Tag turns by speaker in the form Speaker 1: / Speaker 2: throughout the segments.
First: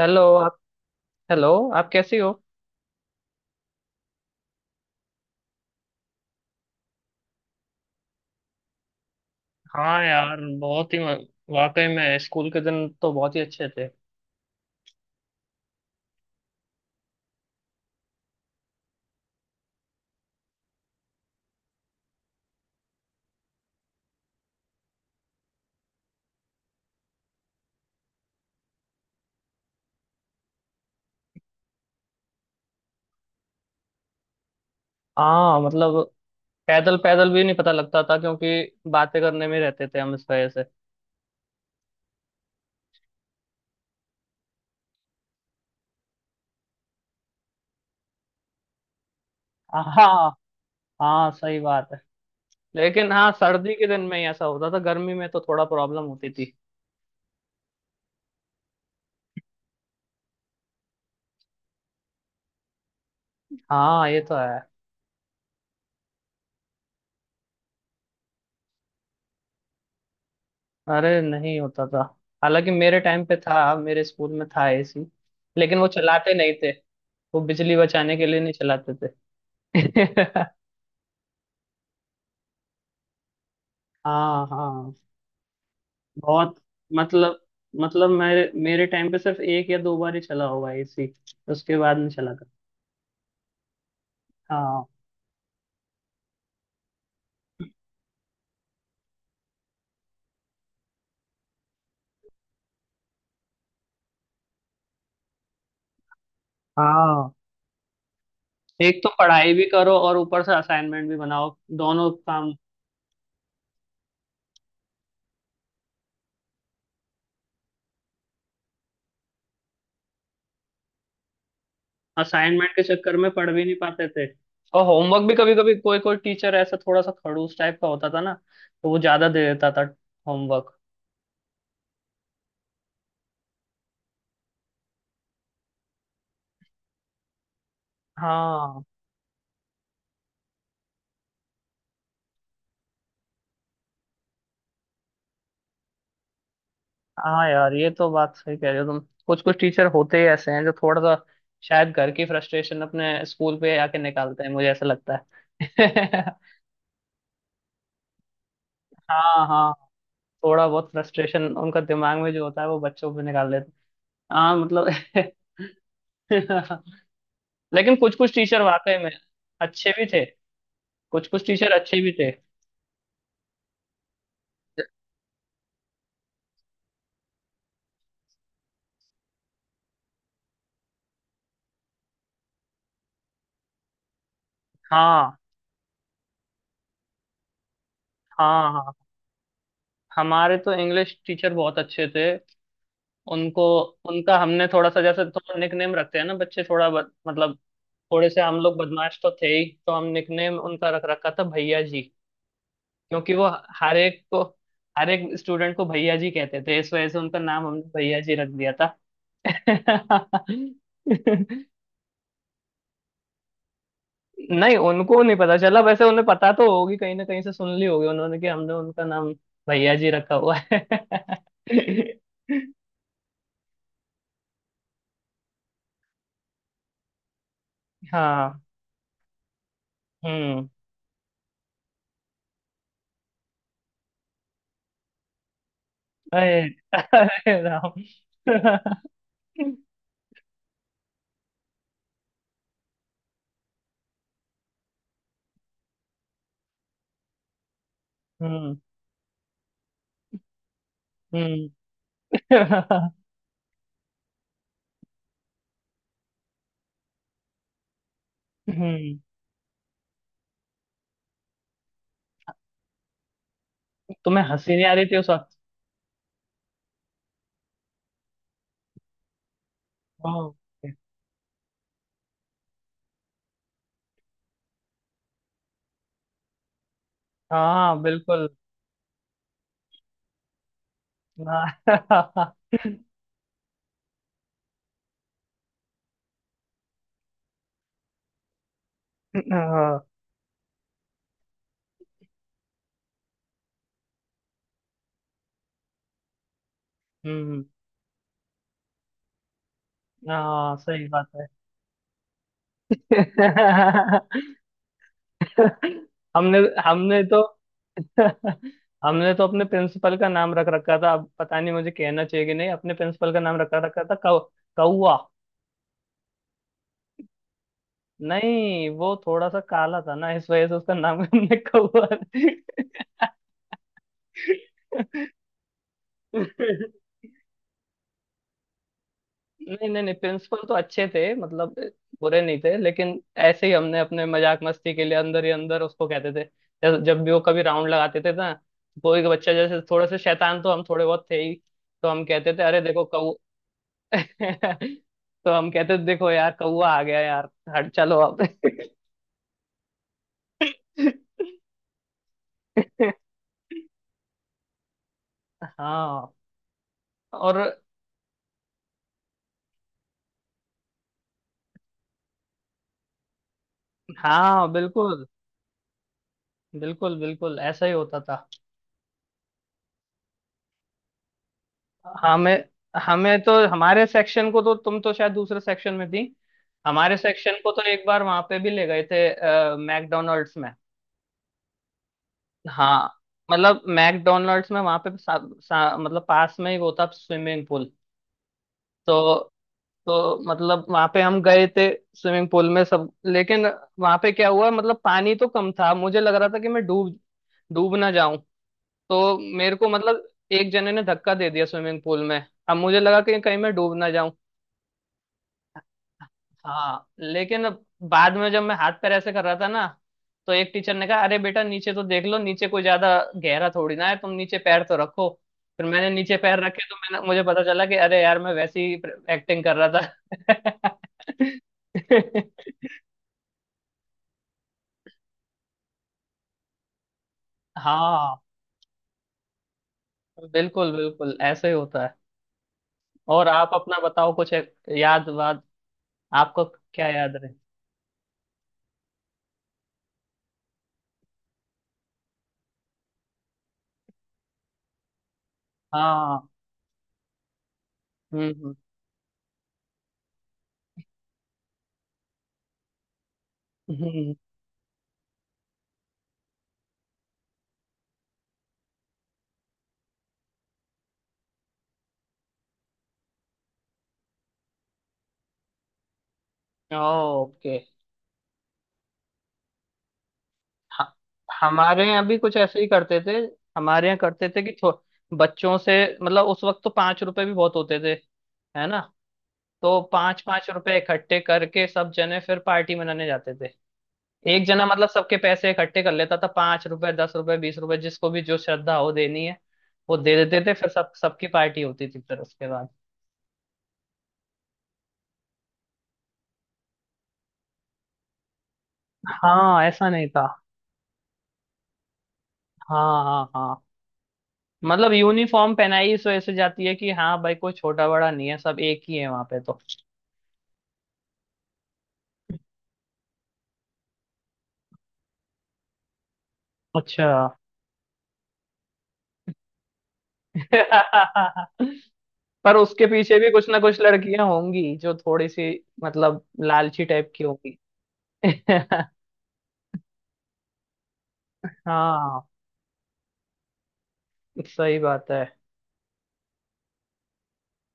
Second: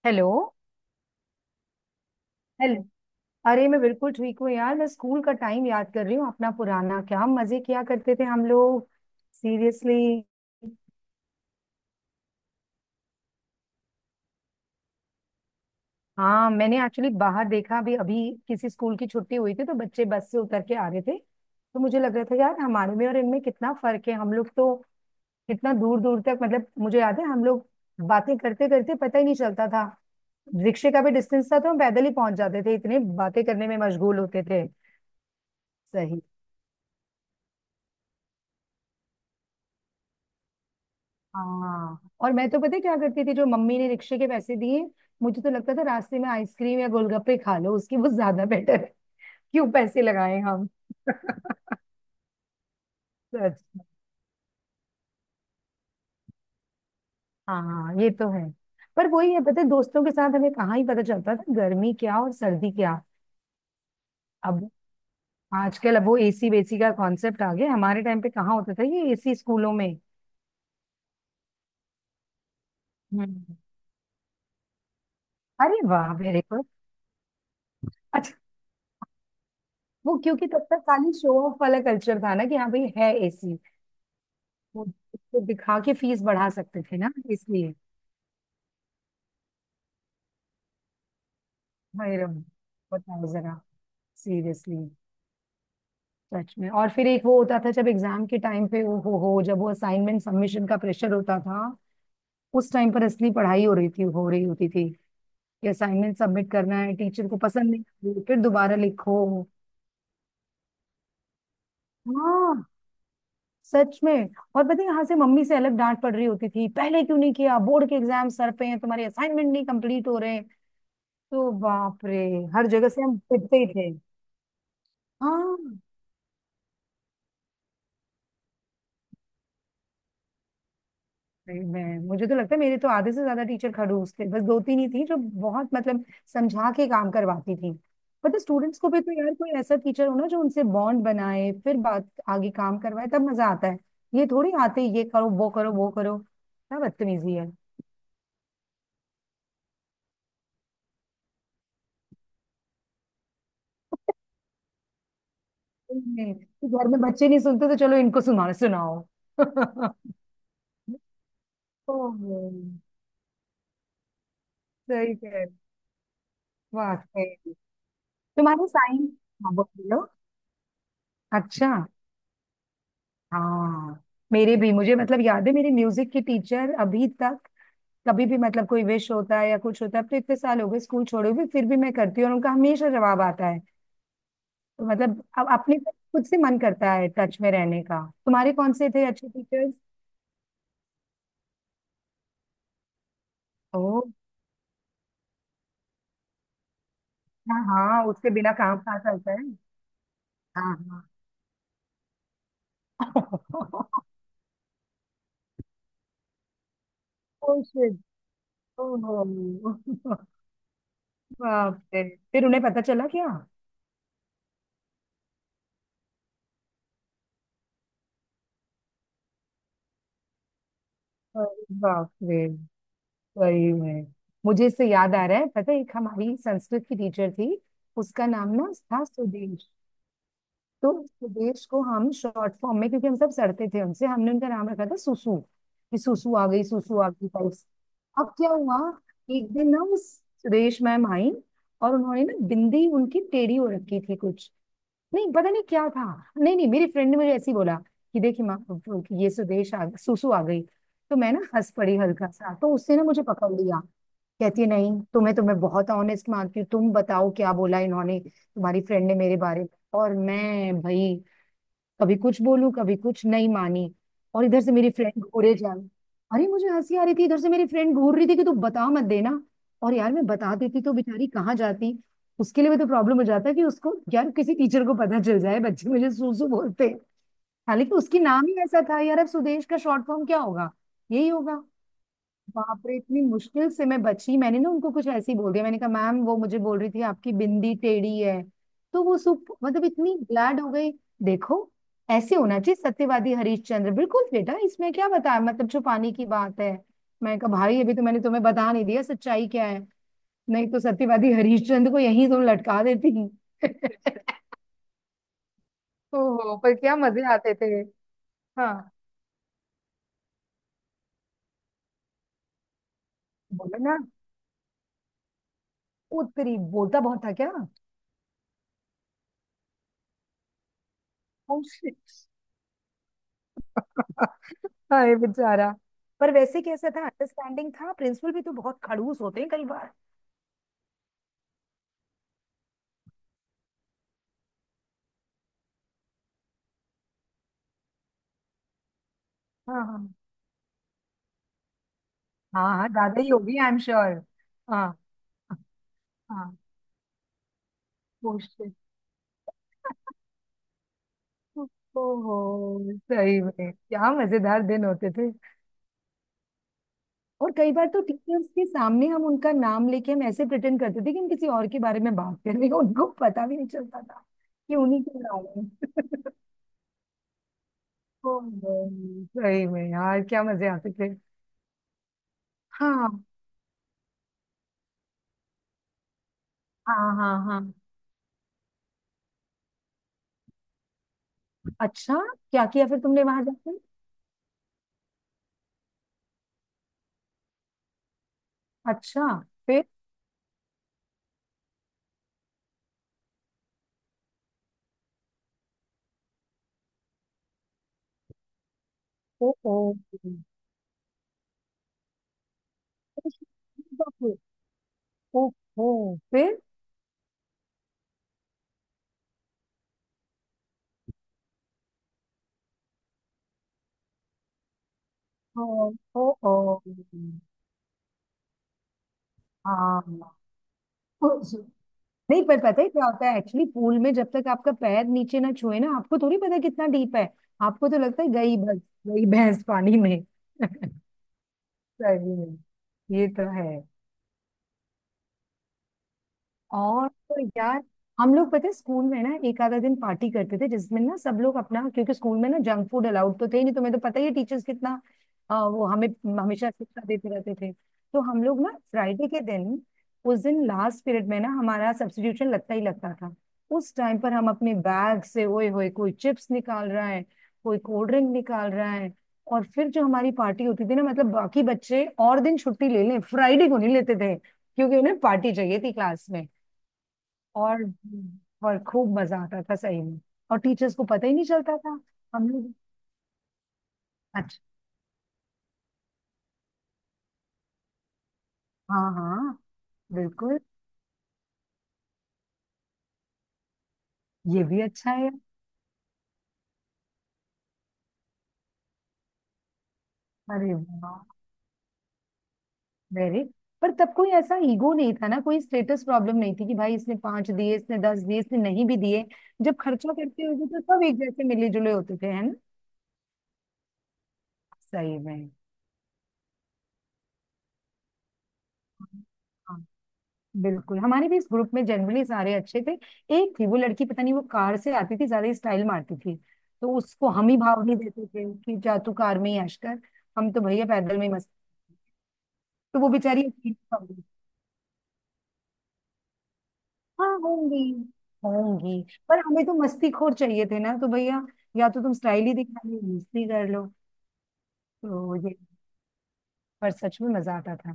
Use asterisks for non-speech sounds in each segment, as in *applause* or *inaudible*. Speaker 1: Hello
Speaker 2: hello.
Speaker 1: आप। Hello. आप कैसी हो?
Speaker 2: हेलो। अरे मैं बिल्कुल ठीक हूँ यार, मैं स्कूल का टाइम याद कर रही हूँ अपना पुराना। क्या मजे किया करते थे हम लोग। सीरियसली।
Speaker 1: हाँ यार, बहुत ही। वाकई में स्कूल के दिन तो बहुत ही अच्छे थे।
Speaker 2: हाँ, मैंने एक्चुअली बाहर देखा अभी अभी। किसी स्कूल की छुट्टी हुई थी तो बच्चे बस से उतर के आ रहे थे, तो मुझे लग रहा था यार हमारे में और इनमें कितना फर्क है। हम लोग तो कितना दूर दूर तक, मतलब मुझे याद है हम लोग बातें करते करते पता ही नहीं चलता था। रिक्शे का भी डिस्टेंस था तो हम पैदल ही पहुंच जाते थे, इतने बातें करने में मशगूल होते थे।
Speaker 1: हाँ मतलब,
Speaker 2: सही।
Speaker 1: पैदल पैदल भी नहीं पता लगता था, क्योंकि बातें करने में रहते थे हम इस वजह से।
Speaker 2: हाँ, और मैं तो पता है क्या करती थी, जो मम्मी ने रिक्शे के पैसे दिए मुझे तो लगता था रास्ते में आइसक्रीम या गोलगप्पे खा लो, उसकी वो ज्यादा बेटर है। क्यों पैसे
Speaker 1: हाँ
Speaker 2: लगाए हम।
Speaker 1: हाँ,
Speaker 2: *laughs*
Speaker 1: सही बात है। लेकिन हाँ,
Speaker 2: सच
Speaker 1: सर्दी
Speaker 2: में।
Speaker 1: के दिन में ही ऐसा होता था। गर्मी में तो थोड़ा प्रॉब्लम होती थी।
Speaker 2: हाँ, ये तो है। पर वही है, पता है दोस्तों के साथ हमें कहाँ ही पता चलता था गर्मी क्या और सर्दी क्या।
Speaker 1: हाँ, ये तो है।
Speaker 2: अब आजकल अब वो एसी वेसी का कॉन्सेप्ट आ गया, हमारे टाइम पे कहाँ होता था ये एसी स्कूलों में।
Speaker 1: अरे, नहीं होता था। हालांकि मेरे टाइम पे
Speaker 2: हम्म।
Speaker 1: था, मेरे स्कूल में था एसी। लेकिन
Speaker 2: अरे
Speaker 1: वो
Speaker 2: वाह,
Speaker 1: चलाते
Speaker 2: वेरी
Speaker 1: नहीं
Speaker 2: गुड।
Speaker 1: थे। वो बिजली बचाने के
Speaker 2: अच्छा।
Speaker 1: लिए नहीं चलाते
Speaker 2: वो क्योंकि
Speaker 1: थे।
Speaker 2: तब तक
Speaker 1: *laughs*
Speaker 2: खाली शो ऑफ वाला कल्चर था ना, कि हाँ भाई है एसी।
Speaker 1: हाँ
Speaker 2: वो
Speaker 1: हाँ।
Speaker 2: उसको दिखा के फीस बढ़ा
Speaker 1: बहुत।
Speaker 2: सकते थे ना,
Speaker 1: मतलब
Speaker 2: इसलिए।
Speaker 1: मतलब मेरे मेरे टाइम पे सिर्फ एक या दो बार ही चला होगा एसी। उसके बाद नहीं
Speaker 2: भाई
Speaker 1: चला
Speaker 2: रब।
Speaker 1: कर।
Speaker 2: बताओ जरा। सीरियसली।
Speaker 1: हाँ
Speaker 2: सच में। और फिर एक वो होता था जब एग्जाम के टाइम पे वो हो जब वो असाइनमेंट सबमिशन का प्रेशर होता था। उस टाइम पर असली पढ़ाई हो रही थी, हो रही होती थी। कि असाइनमेंट सबमिट करना है, टीचर
Speaker 1: हाँ,
Speaker 2: को पसंद नहीं आ रही, फिर दोबारा
Speaker 1: एक तो
Speaker 2: लिखो।
Speaker 1: पढ़ाई भी करो और ऊपर से असाइनमेंट भी बनाओ। दोनों काम।
Speaker 2: हाँ, सच में। और पता है यहाँ से मम्मी से अलग डांट पड़ रही होती थी, पहले क्यों नहीं किया, बोर्ड के एग्जाम सर पे हैं तुम्हारे, असाइनमेंट नहीं कंप्लीट हो रहे हैं। तो बाप रे, हर
Speaker 1: असाइनमेंट के
Speaker 2: जगह से
Speaker 1: चक्कर
Speaker 2: हम
Speaker 1: में पढ़
Speaker 2: पिटते
Speaker 1: भी
Speaker 2: ही
Speaker 1: नहीं
Speaker 2: थे।
Speaker 1: पाते थे। और होमवर्क भी, कभी कभी
Speaker 2: हाँ।
Speaker 1: कोई कोई टीचर ऐसा थोड़ा सा खड़ूस टाइप का होता था ना। तो वो ज्यादा दे देता था होमवर्क।
Speaker 2: भाई, मैं मुझे तो लगता है मेरे तो आधे से ज्यादा टीचर खड़ूस थे, बस दो तीन ही थी जो बहुत, मतलब समझा के काम करवाती थी। पता स्टूडेंट्स
Speaker 1: हाँ
Speaker 2: को भी तो, यार कोई ऐसा टीचर हो ना जो उनसे बॉन्ड बनाए फिर बात आगे काम करवाए तब मजा आता है। ये थोड़ी आते ही ये करो वो करो वो करो, क्या बदतमीजी
Speaker 1: हाँ
Speaker 2: है। *laughs*
Speaker 1: यार, ये तो बात सही कह रहे हो तुम। कुछ कुछ टीचर होते ही ऐसे हैं, जो थोड़ा सा शायद घर की फ्रस्ट्रेशन अपने स्कूल पे आके निकालते हैं, मुझे ऐसा लगता है।
Speaker 2: नहीं,
Speaker 1: *laughs*
Speaker 2: कि घर में बच्चे नहीं सुनते तो चलो इनको सुना सुनाओ।
Speaker 1: हाँ हाँ। थोड़ा बहुत
Speaker 2: *laughs*
Speaker 1: फ्रस्ट्रेशन उनका दिमाग में जो होता है वो
Speaker 2: ओह,
Speaker 1: बच्चों पे निकाल देते हैं। हाँ मतलब।
Speaker 2: सही कह।
Speaker 1: *laughs*
Speaker 2: वाकई।
Speaker 1: लेकिन कुछ कुछ टीचर
Speaker 2: तुम्हारे
Speaker 1: वाकई
Speaker 2: साइंस।
Speaker 1: में
Speaker 2: हाँ,
Speaker 1: अच्छे
Speaker 2: बोलो।
Speaker 1: भी थे। कुछ कुछ टीचर
Speaker 2: अच्छा।
Speaker 1: अच्छे भी थे।
Speaker 2: हाँ। मेरे भी, मुझे मतलब याद है, मेरी म्यूजिक की टीचर अभी तक, कभी भी मतलब कोई विश होता है या कुछ होता है, अब तो इतने साल हो गए स्कूल छोड़े हुए, फिर भी मैं करती हूँ और उनका हमेशा जवाब आता है। तो मतलब
Speaker 1: हाँ
Speaker 2: अब अपने को खुद से मन करता है टच में रहने का। तुम्हारे
Speaker 1: हाँ
Speaker 2: कौन से
Speaker 1: हाँ।
Speaker 2: थे अच्छे टीचर्स?
Speaker 1: हमारे तो इंग्लिश टीचर बहुत अच्छे थे। उनको।
Speaker 2: ओ।
Speaker 1: उनका हमने थोड़ा सा, जैसे थोड़ा निकनेम रखते हैं ना बच्चे, थोड़ा मतलब।
Speaker 2: हाँ हाँ,
Speaker 1: थोड़े
Speaker 2: उसके
Speaker 1: से
Speaker 2: बिना
Speaker 1: हम लोग
Speaker 2: काम कहाँ
Speaker 1: बदमाश तो
Speaker 2: चलता है।
Speaker 1: थे ही, तो हम निकनेम
Speaker 2: हाँ
Speaker 1: उनका रख
Speaker 2: हाँ।
Speaker 1: रखा था भैया जी। क्योंकि वो हर एक
Speaker 2: *laughs*
Speaker 1: को, हर एक स्टूडेंट को भैया जी कहते थे, इस वजह से उनका
Speaker 2: Oh,
Speaker 1: नाम हमने
Speaker 2: shit.
Speaker 1: भैया जी रख दिया था।
Speaker 2: Oh, *laughs*
Speaker 1: *laughs*
Speaker 2: बाप रे, फिर उन्हें पता चला क्या?
Speaker 1: नहीं, उनको नहीं पता चला। वैसे उन्हें पता तो होगी, कहीं ना कहीं से सुन ली होगी उन्होंने कि हमने उनका नाम भैया जी रखा हुआ है।
Speaker 2: अरे बाप
Speaker 1: *laughs*
Speaker 2: रे। वही में, मुझे इससे याद आ रहा है, पता है एक हमारी संस्कृत की टीचर थी। उसका नाम
Speaker 1: हाँ।
Speaker 2: ना था सुदेश।
Speaker 1: हम्म।
Speaker 2: तो सुदेश को हम शॉर्ट फॉर्म में, क्योंकि हम सब सड़ते थे उनसे, हमने उनका नाम रखा था सुसु। कि सुसु आ
Speaker 1: अरे
Speaker 2: गई, सुसु आ गई
Speaker 1: अरे
Speaker 2: टाइप्स।
Speaker 1: राम।
Speaker 2: अब क्या हुआ,
Speaker 1: *laughs*
Speaker 2: एक दिन ना उस, सुदेश मैम आई और उन्होंने ना बिंदी उनकी टेढ़ी हो रखी थी कुछ, नहीं पता नहीं क्या था, नहीं नहीं, मेरी फ्रेंड ने मुझे ऐसे ही बोला कि देखी माँ,
Speaker 1: हम्म
Speaker 2: ये सुदेश आ, सुसु आ गई। तो मैं ना
Speaker 1: हम्म।
Speaker 2: हंस पड़ी हल्का सा, तो उसने ना
Speaker 1: *laughs*
Speaker 2: मुझे पकड़ लिया। कहती है, नहीं तुम्हें तो मैं बहुत ऑनेस्ट मानती हूँ, तुम बताओ क्या बोला इन्होंने तुम्हारी फ्रेंड ने
Speaker 1: हम्म।
Speaker 2: मेरे बारे में। और मैं भाई, कभी कुछ बोलूं कभी कुछ, नहीं मानी।
Speaker 1: तुम्हें
Speaker 2: और इधर से
Speaker 1: हंसी नहीं
Speaker 2: मेरी
Speaker 1: आ रही थी
Speaker 2: फ्रेंड
Speaker 1: उस वक्त?
Speaker 2: घूरे जा। अरे मुझे हंसी आ रही थी, इधर से मेरी फ्रेंड घूर रही थी कि तू बता मत देना। और यार मैं
Speaker 1: वाह।
Speaker 2: बता देती तो बेचारी कहाँ जाती, उसके लिए भी तो प्रॉब्लम हो जाता कि उसको, यार किसी टीचर को पता चल जाए बच्चे मुझे सूसू बोलते हैं।
Speaker 1: हाँ
Speaker 2: हालांकि उसकी नाम
Speaker 1: बिल्कुल।
Speaker 2: ही ऐसा था यार, अब सुदेश का शॉर्ट फॉर्म क्या होगा, यही होगा।
Speaker 1: हाँ। *laughs*
Speaker 2: बाप रे, इतनी मुश्किल से मैं बची। मैंने ना उनको कुछ ऐसे ही बोल दिया, मैंने कहा मैम वो मुझे बोल रही थी आपकी बिंदी टेढ़ी है। तो वो सुप मतलब
Speaker 1: हाँ।
Speaker 2: इतनी ग्लैड हो गई, देखो ऐसे होना चाहिए सत्यवादी हरिश्चंद्र, बिल्कुल बेटा इसमें क्या बताया, मतलब छुपाने की बात है। मैं कहा
Speaker 1: हम्म।
Speaker 2: भाई, अभी तो मैंने तुम्हें बता नहीं दिया सच्चाई क्या है, नहीं
Speaker 1: हाँ,
Speaker 2: तो
Speaker 1: सही बात
Speaker 2: सत्यवादी
Speaker 1: है।
Speaker 2: हरिश्चंद्र को यहीं तुम लटका देती। *laughs*
Speaker 1: *laughs*
Speaker 2: ओहो,
Speaker 1: हमने
Speaker 2: पर क्या
Speaker 1: हमने
Speaker 2: मजे
Speaker 1: तो।
Speaker 2: आते थे।
Speaker 1: *laughs*
Speaker 2: हाँ,
Speaker 1: हमने तो अपने प्रिंसिपल का नाम रख रखा था। अब पता नहीं मुझे कहना चाहिए कि नहीं। अपने प्रिंसिपल का नाम
Speaker 2: बोलो
Speaker 1: रखा
Speaker 2: ना।
Speaker 1: रखा था कौ कौआ।
Speaker 2: उत्तरी बोलता बहुत था क्या?
Speaker 1: नहीं, वो थोड़ा सा काला था ना, इस वजह से उसका नाम हमने
Speaker 2: Oh, shit.
Speaker 1: *laughs*
Speaker 2: *laughs* हाय
Speaker 1: कौआ।
Speaker 2: बेचारा। पर वैसे कैसा था, अंडरस्टैंडिंग था? प्रिंसिपल भी तो बहुत खड़ूस होते हैं कई
Speaker 1: नहीं
Speaker 2: बार।
Speaker 1: नहीं नहीं, प्रिंसिपल तो अच्छे थे, मतलब। बुरे नहीं थे, लेकिन। ऐसे ही हमने अपने मजाक मस्ती के लिए अंदर ही अंदर उसको कहते थे। जब भी वो कभी राउंड लगाते थे ना, कोई का बच्चा जैसे,
Speaker 2: हाँ
Speaker 1: थोड़े
Speaker 2: हाँ
Speaker 1: से शैतान तो हम थोड़े बहुत थे ही। तो हम कहते थे
Speaker 2: हाँ।
Speaker 1: अरे
Speaker 2: हाँ,
Speaker 1: देखो
Speaker 2: ज्यादा ही
Speaker 1: कौ
Speaker 2: होगी, आई एम श्योर। हाँ
Speaker 1: *laughs* तो हम कहते थे देखो यार
Speaker 2: हाँ।
Speaker 1: कौआ आ गया यार। हट चलो अब।
Speaker 2: Oh, shit.
Speaker 1: *laughs*
Speaker 2: ओहो, सही में क्या मजेदार दिन होते थे।
Speaker 1: हाँ।
Speaker 2: और
Speaker 1: और
Speaker 2: कई बार तो टीचर्स के सामने हम उनका नाम लेके हम ऐसे प्रिटेंड करते थे कि हम किसी और के बारे में बात कर रहे हैं, उनको पता भी नहीं चलता था
Speaker 1: हाँ
Speaker 2: कि उन्हीं के
Speaker 1: बिल्कुल।
Speaker 2: नाम है। *laughs*
Speaker 1: बिल्कुल बिल्कुल ऐसा ही होता था।
Speaker 2: ओहो, सही में यार क्या मजे आते थे।
Speaker 1: हमें
Speaker 2: हाँ
Speaker 1: हमें तो। हमारे सेक्शन को तो, तुम तो शायद दूसरे सेक्शन में थी।
Speaker 2: हाँ
Speaker 1: हमारे
Speaker 2: हाँ।
Speaker 1: सेक्शन
Speaker 2: हाँ,
Speaker 1: को तो एक बार वहां पे भी ले गए थे मैकडोनल्ड्स में।
Speaker 2: अच्छा, क्या किया फिर
Speaker 1: हाँ
Speaker 2: तुमने वहां जाके?
Speaker 1: मतलब मैकडोनल्ड्स में, वहां पे सा, सा, मतलब पास में ही वो था स्विमिंग पूल।
Speaker 2: अच्छा,
Speaker 1: तो
Speaker 2: फिर?
Speaker 1: तो मतलब वहां पे हम गए थे। स्विमिंग पूल में सब, लेकिन वहां पे क्या हुआ, मतलब पानी तो कम था, मुझे लग रहा था कि मैं डूब डूब ना जाऊं। तो
Speaker 2: ओ ओ
Speaker 1: मेरे को मतलब,
Speaker 2: फिर?
Speaker 1: एक जने ने धक्का दे दिया स्विमिंग पूल में। अब मुझे लगा कि कहीं मैं
Speaker 2: शुरू
Speaker 1: डूब ना
Speaker 2: का
Speaker 1: जाऊं।
Speaker 2: फिर, ओ ओ फिर,
Speaker 1: हाँ लेकिन अब, बाद में जब मैं हाथ पैर ऐसे कर रहा था ना, तो एक टीचर ने कहा, अरे बेटा नीचे तो देख लो, नीचे कोई ज्यादा गहरा थोड़ी ना है, तुम नीचे पैर तो रखो।
Speaker 2: ओ,
Speaker 1: फिर मैंने
Speaker 2: ओ,
Speaker 1: नीचे
Speaker 2: ओ।
Speaker 1: पैर रखे, तो मैंने मुझे पता चला कि अरे यार, मैं वैसे ही एक्टिंग कर रहा
Speaker 2: हाँ,
Speaker 1: था।
Speaker 2: उस, नहीं पर पता है क्या होता है एक्चुअली, पूल में जब तक आपका पैर नीचे ना छुए ना, आपको थोड़ी पता कितना डीप है।
Speaker 1: *laughs*
Speaker 2: आपको तो लगता है
Speaker 1: हाँ
Speaker 2: गई बस, गई भैंस पानी में।
Speaker 1: बिल्कुल।
Speaker 2: *laughs*
Speaker 1: बिल्कुल ऐसे ही होता है।
Speaker 2: सही में, ये
Speaker 1: और
Speaker 2: तो
Speaker 1: आप
Speaker 2: है।
Speaker 1: अपना बताओ, कुछ याद वाद आपको? क्या
Speaker 2: और
Speaker 1: याद
Speaker 2: तो
Speaker 1: रहे?
Speaker 2: यार, हम लोग पता है स्कूल में ना एक आधा दिन पार्टी करते थे, जिसमें ना सब लोग अपना, क्योंकि स्कूल में ना जंक फूड अलाउड तो थे ही नहीं, तुम्हें तो पता ही है टीचर्स कितना, वो हमें
Speaker 1: हाँ।
Speaker 2: हमेशा शिक्षा देते रहते थे। तो हम
Speaker 1: हम्म
Speaker 2: लोग ना
Speaker 1: हम्म
Speaker 2: फ्राइडे के दिन, उस दिन लास्ट पीरियड में ना हमारा सब्स्टिट्यूशन लगता ही लगता था। उस टाइम पर
Speaker 1: हम्म।
Speaker 2: हम अपने बैग से ओए होए, कोई चिप्स निकाल रहा है, कोई कोल्ड ड्रिंक निकाल रहा है। और फिर जो हमारी पार्टी होती थी ना, मतलब बाकी बच्चे और दिन छुट्टी ले लें, फ्राइडे को नहीं लेते थे, क्योंकि उन्हें पार्टी चाहिए थी क्लास में।
Speaker 1: ओके।
Speaker 2: और और खूब मजा आता था सही में, और टीचर्स को
Speaker 1: ह-
Speaker 2: पता ही नहीं चलता था।
Speaker 1: हमारे यहाँ भी
Speaker 2: हम
Speaker 1: कुछ
Speaker 2: लोग।
Speaker 1: ऐसे ही करते थे। हमारे यहाँ करते
Speaker 2: अच्छा।
Speaker 1: थे कि बच्चों से मतलब, उस वक्त तो 5 रुपए भी बहुत होते थे, है ना।
Speaker 2: हाँ हाँ,
Speaker 1: तो पांच
Speaker 2: बिल्कुल।
Speaker 1: पांच रुपए इकट्ठे करके सब जने फिर पार्टी मनाने जाते थे।
Speaker 2: ये
Speaker 1: एक
Speaker 2: भी
Speaker 1: जना मतलब
Speaker 2: अच्छा है।
Speaker 1: सबके पैसे इकट्ठे कर लेता था, 5 रुपए, 10 रुपए, 20 रुपए, जिसको भी जो श्रद्धा हो देनी है। वो दे देते
Speaker 2: अरे
Speaker 1: थे, फिर सब
Speaker 2: वाह,
Speaker 1: सबकी पार्टी होती थी फिर, उसके बाद।
Speaker 2: वेरी। पर तब कोई ऐसा ईगो नहीं था ना, कोई स्टेटस प्रॉब्लम नहीं थी कि भाई इसने पांच दिए, इसने दस दिए, इसने नहीं भी दिए। जब
Speaker 1: हाँ, ऐसा
Speaker 2: खर्चा
Speaker 1: नहीं
Speaker 2: करते
Speaker 1: था।
Speaker 2: हुए तो सब एक जैसे मिले जुले होते थे, है ना।
Speaker 1: हाँ हाँ हाँ। मतलब
Speaker 2: सही में,
Speaker 1: यूनिफॉर्म पहनाई इस वजह से जाती है कि हाँ भाई, कोई छोटा बड़ा नहीं है, सब एक ही है वहां पे तो।
Speaker 2: बिल्कुल हमारे भी इस ग्रुप में जनरली सारे अच्छे थे। एक थी वो लड़की, पता नहीं वो कार से आती थी, ज्यादा ही स्टाइल मारती थी। तो
Speaker 1: अच्छा।
Speaker 2: उसको हम ही भाव नहीं देते थे कि जा तू कार में ही ऐश कर, हम तो भैया पैदल में ही मस्त।
Speaker 1: *laughs* पर
Speaker 2: तो
Speaker 1: उसके
Speaker 2: वो
Speaker 1: पीछे
Speaker 2: बेचारी
Speaker 1: भी कुछ
Speaker 2: अकेली
Speaker 1: ना कुछ
Speaker 2: होगी।
Speaker 1: लड़कियां होंगी जो थोड़ी सी मतलब लालची टाइप
Speaker 2: हाँ,
Speaker 1: की होंगी।
Speaker 2: होंगी।
Speaker 1: *laughs*
Speaker 2: होंगी। पर हमें तो मस्ती खोर चाहिए थे ना, तो भैया या तो तुम
Speaker 1: हाँ
Speaker 2: स्टाइल ही दिखा लो, मस्ती कर लो।
Speaker 1: सही बात
Speaker 2: तो
Speaker 1: है।
Speaker 2: ये, पर सच में मजा आता था।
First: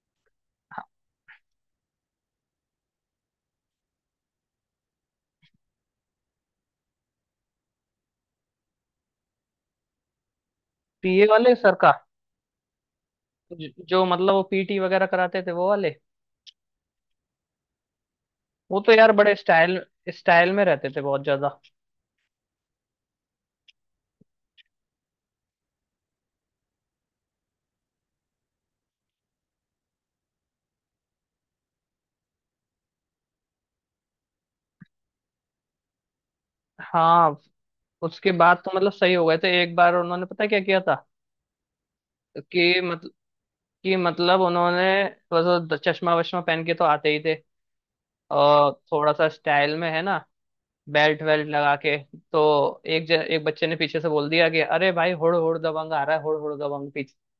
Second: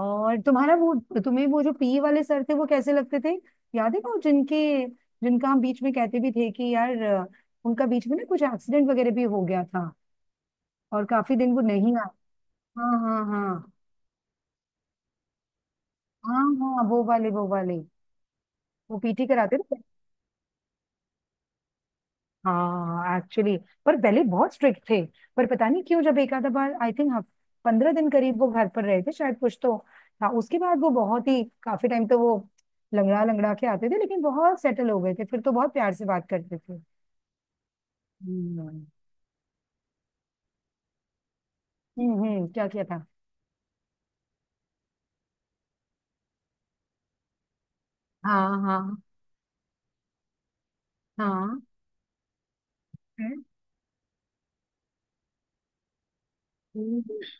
Speaker 2: और तुम्हारा वो, तुम्हें वो जो पी वाले सर थे वो कैसे लगते थे? याद है वो जिनके, जिनका हम बीच में कहते भी थे कि यार उनका बीच में ना कुछ एक्सीडेंट वगैरह भी हो गया था और
Speaker 1: पीए
Speaker 2: काफी दिन
Speaker 1: वाले
Speaker 2: वो
Speaker 1: सर का?
Speaker 2: नहीं आए। हाँ हाँ हाँ।
Speaker 1: जो मतलब वो पीटी वगैरह कराते थे वो वाले।
Speaker 2: हाँ हाँ, वो वाले वो वाले,
Speaker 1: वो तो
Speaker 2: वो
Speaker 1: यार
Speaker 2: पीटी
Speaker 1: बड़े
Speaker 2: कराते थे।
Speaker 1: स्टाइल, स्टाइल में रहते थे बहुत ज्यादा।
Speaker 2: हाँ, एक्चुअली पर पहले बहुत स्ट्रिक्ट थे। पर पता नहीं क्यों जब एक आधा बार आई थिंक, हफ 15 दिन करीब वो घर पर रहे थे शायद, कुछ तो। हाँ, उसके बाद वो बहुत ही, काफी टाइम तो वो लंगड़ा लंगड़ा के आते थे, लेकिन बहुत सेटल हो गए थे फिर, तो बहुत प्यार से बात करते थे।
Speaker 1: हाँ, उसके बाद तो
Speaker 2: हम्म,
Speaker 1: मतलब सही हो गए थे। एक बार उन्होंने पता क्या किया था?
Speaker 2: हम्म, क्या
Speaker 1: कि
Speaker 2: किया था?
Speaker 1: मतलब कि मतलब उन्होंने, थोड़ा सा चश्मा वश्मा पहन के तो आते ही थे,
Speaker 2: हाँ
Speaker 1: और
Speaker 2: हाँ
Speaker 1: थोड़ा सा स्टाइल में, है ना, बेल्ट वेल्ट
Speaker 2: हाँ।
Speaker 1: लगा के, तो
Speaker 2: हैं?
Speaker 1: एक बच्चे ने पीछे से बोल दिया कि अरे भाई, हुड़ हुड़ दबंग आ रहा है, हुड़ हुड़ दबंग
Speaker 2: हम्म,
Speaker 1: पीछे,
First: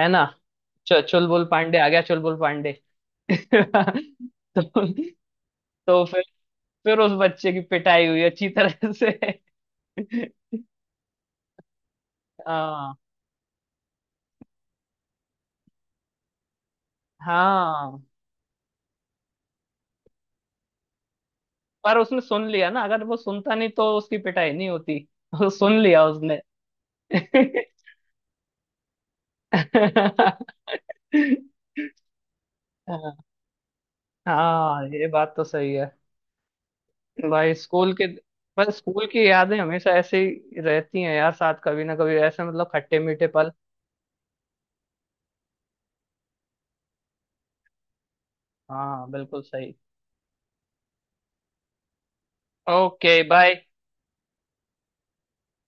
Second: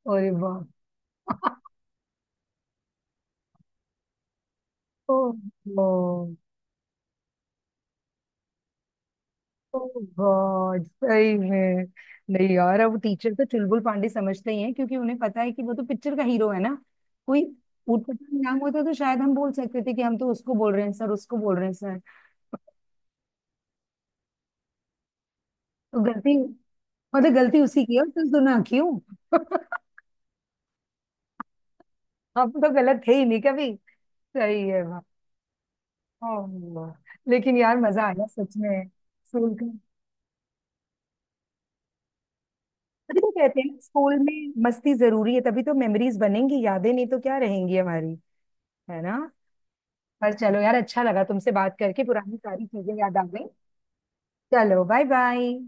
Speaker 1: है ना।
Speaker 2: अरे वाह।
Speaker 1: चुलबुल
Speaker 2: *laughs*
Speaker 1: पांडे आ गया, चुलबुल पांडे। *laughs* तो,
Speaker 2: ओ, ओ
Speaker 1: तो फिर उस बच्चे की पिटाई हुई अच्छी तरह से। *laughs*
Speaker 2: गॉड, सही में। नहीं यार,
Speaker 1: हाँ
Speaker 2: अब टीचर तो चुलबुल पांडे समझते ही हैं, क्योंकि उन्हें पता है कि वो तो पिक्चर का हीरो है ना। कोई
Speaker 1: हाँ।
Speaker 2: ऊटपटांग नाम होता तो शायद हम बोल सकते थे कि हम तो उसको बोल रहे हैं सर, उसको बोल रहे हैं
Speaker 1: पर
Speaker 2: सर।
Speaker 1: उसने सुन लिया ना, अगर वो सुनता नहीं तो उसकी पिटाई नहीं होती। *laughs* वो सुन
Speaker 2: तो
Speaker 1: लिया
Speaker 2: गलती,
Speaker 1: उसने।
Speaker 2: मतलब
Speaker 1: *laughs*
Speaker 2: गलती उसी की है और तुम ना क्यों। *laughs* हम तो गलत थे
Speaker 1: हाँ
Speaker 2: ही नहीं कभी। सही है,
Speaker 1: हाँ,
Speaker 2: वाह।
Speaker 1: ये बात तो सही है।
Speaker 2: ओह,
Speaker 1: भाई
Speaker 2: लेकिन यार
Speaker 1: स्कूल
Speaker 2: मजा
Speaker 1: के।
Speaker 2: आया सच
Speaker 1: पर
Speaker 2: में
Speaker 1: स्कूल की
Speaker 2: स्कूल
Speaker 1: यादें
Speaker 2: का।
Speaker 1: हमेशा ऐसे ही रहती हैं यार साथ, कभी ना कभी ऐसे मतलब खट्टे
Speaker 2: तभी
Speaker 1: मीठे
Speaker 2: तो
Speaker 1: पल।
Speaker 2: कहते हैं ना, स्कूल में मस्ती जरूरी है, तभी तो मेमोरीज बनेंगी, यादें नहीं तो क्या रहेंगी हमारी, है
Speaker 1: हाँ
Speaker 2: ना।
Speaker 1: बिल्कुल सही।
Speaker 2: पर चलो यार, अच्छा लगा तुमसे बात करके, पुरानी सारी चीजें याद
Speaker 1: ओके
Speaker 2: आ गई।
Speaker 1: बाय।
Speaker 2: चलो बाय बाय।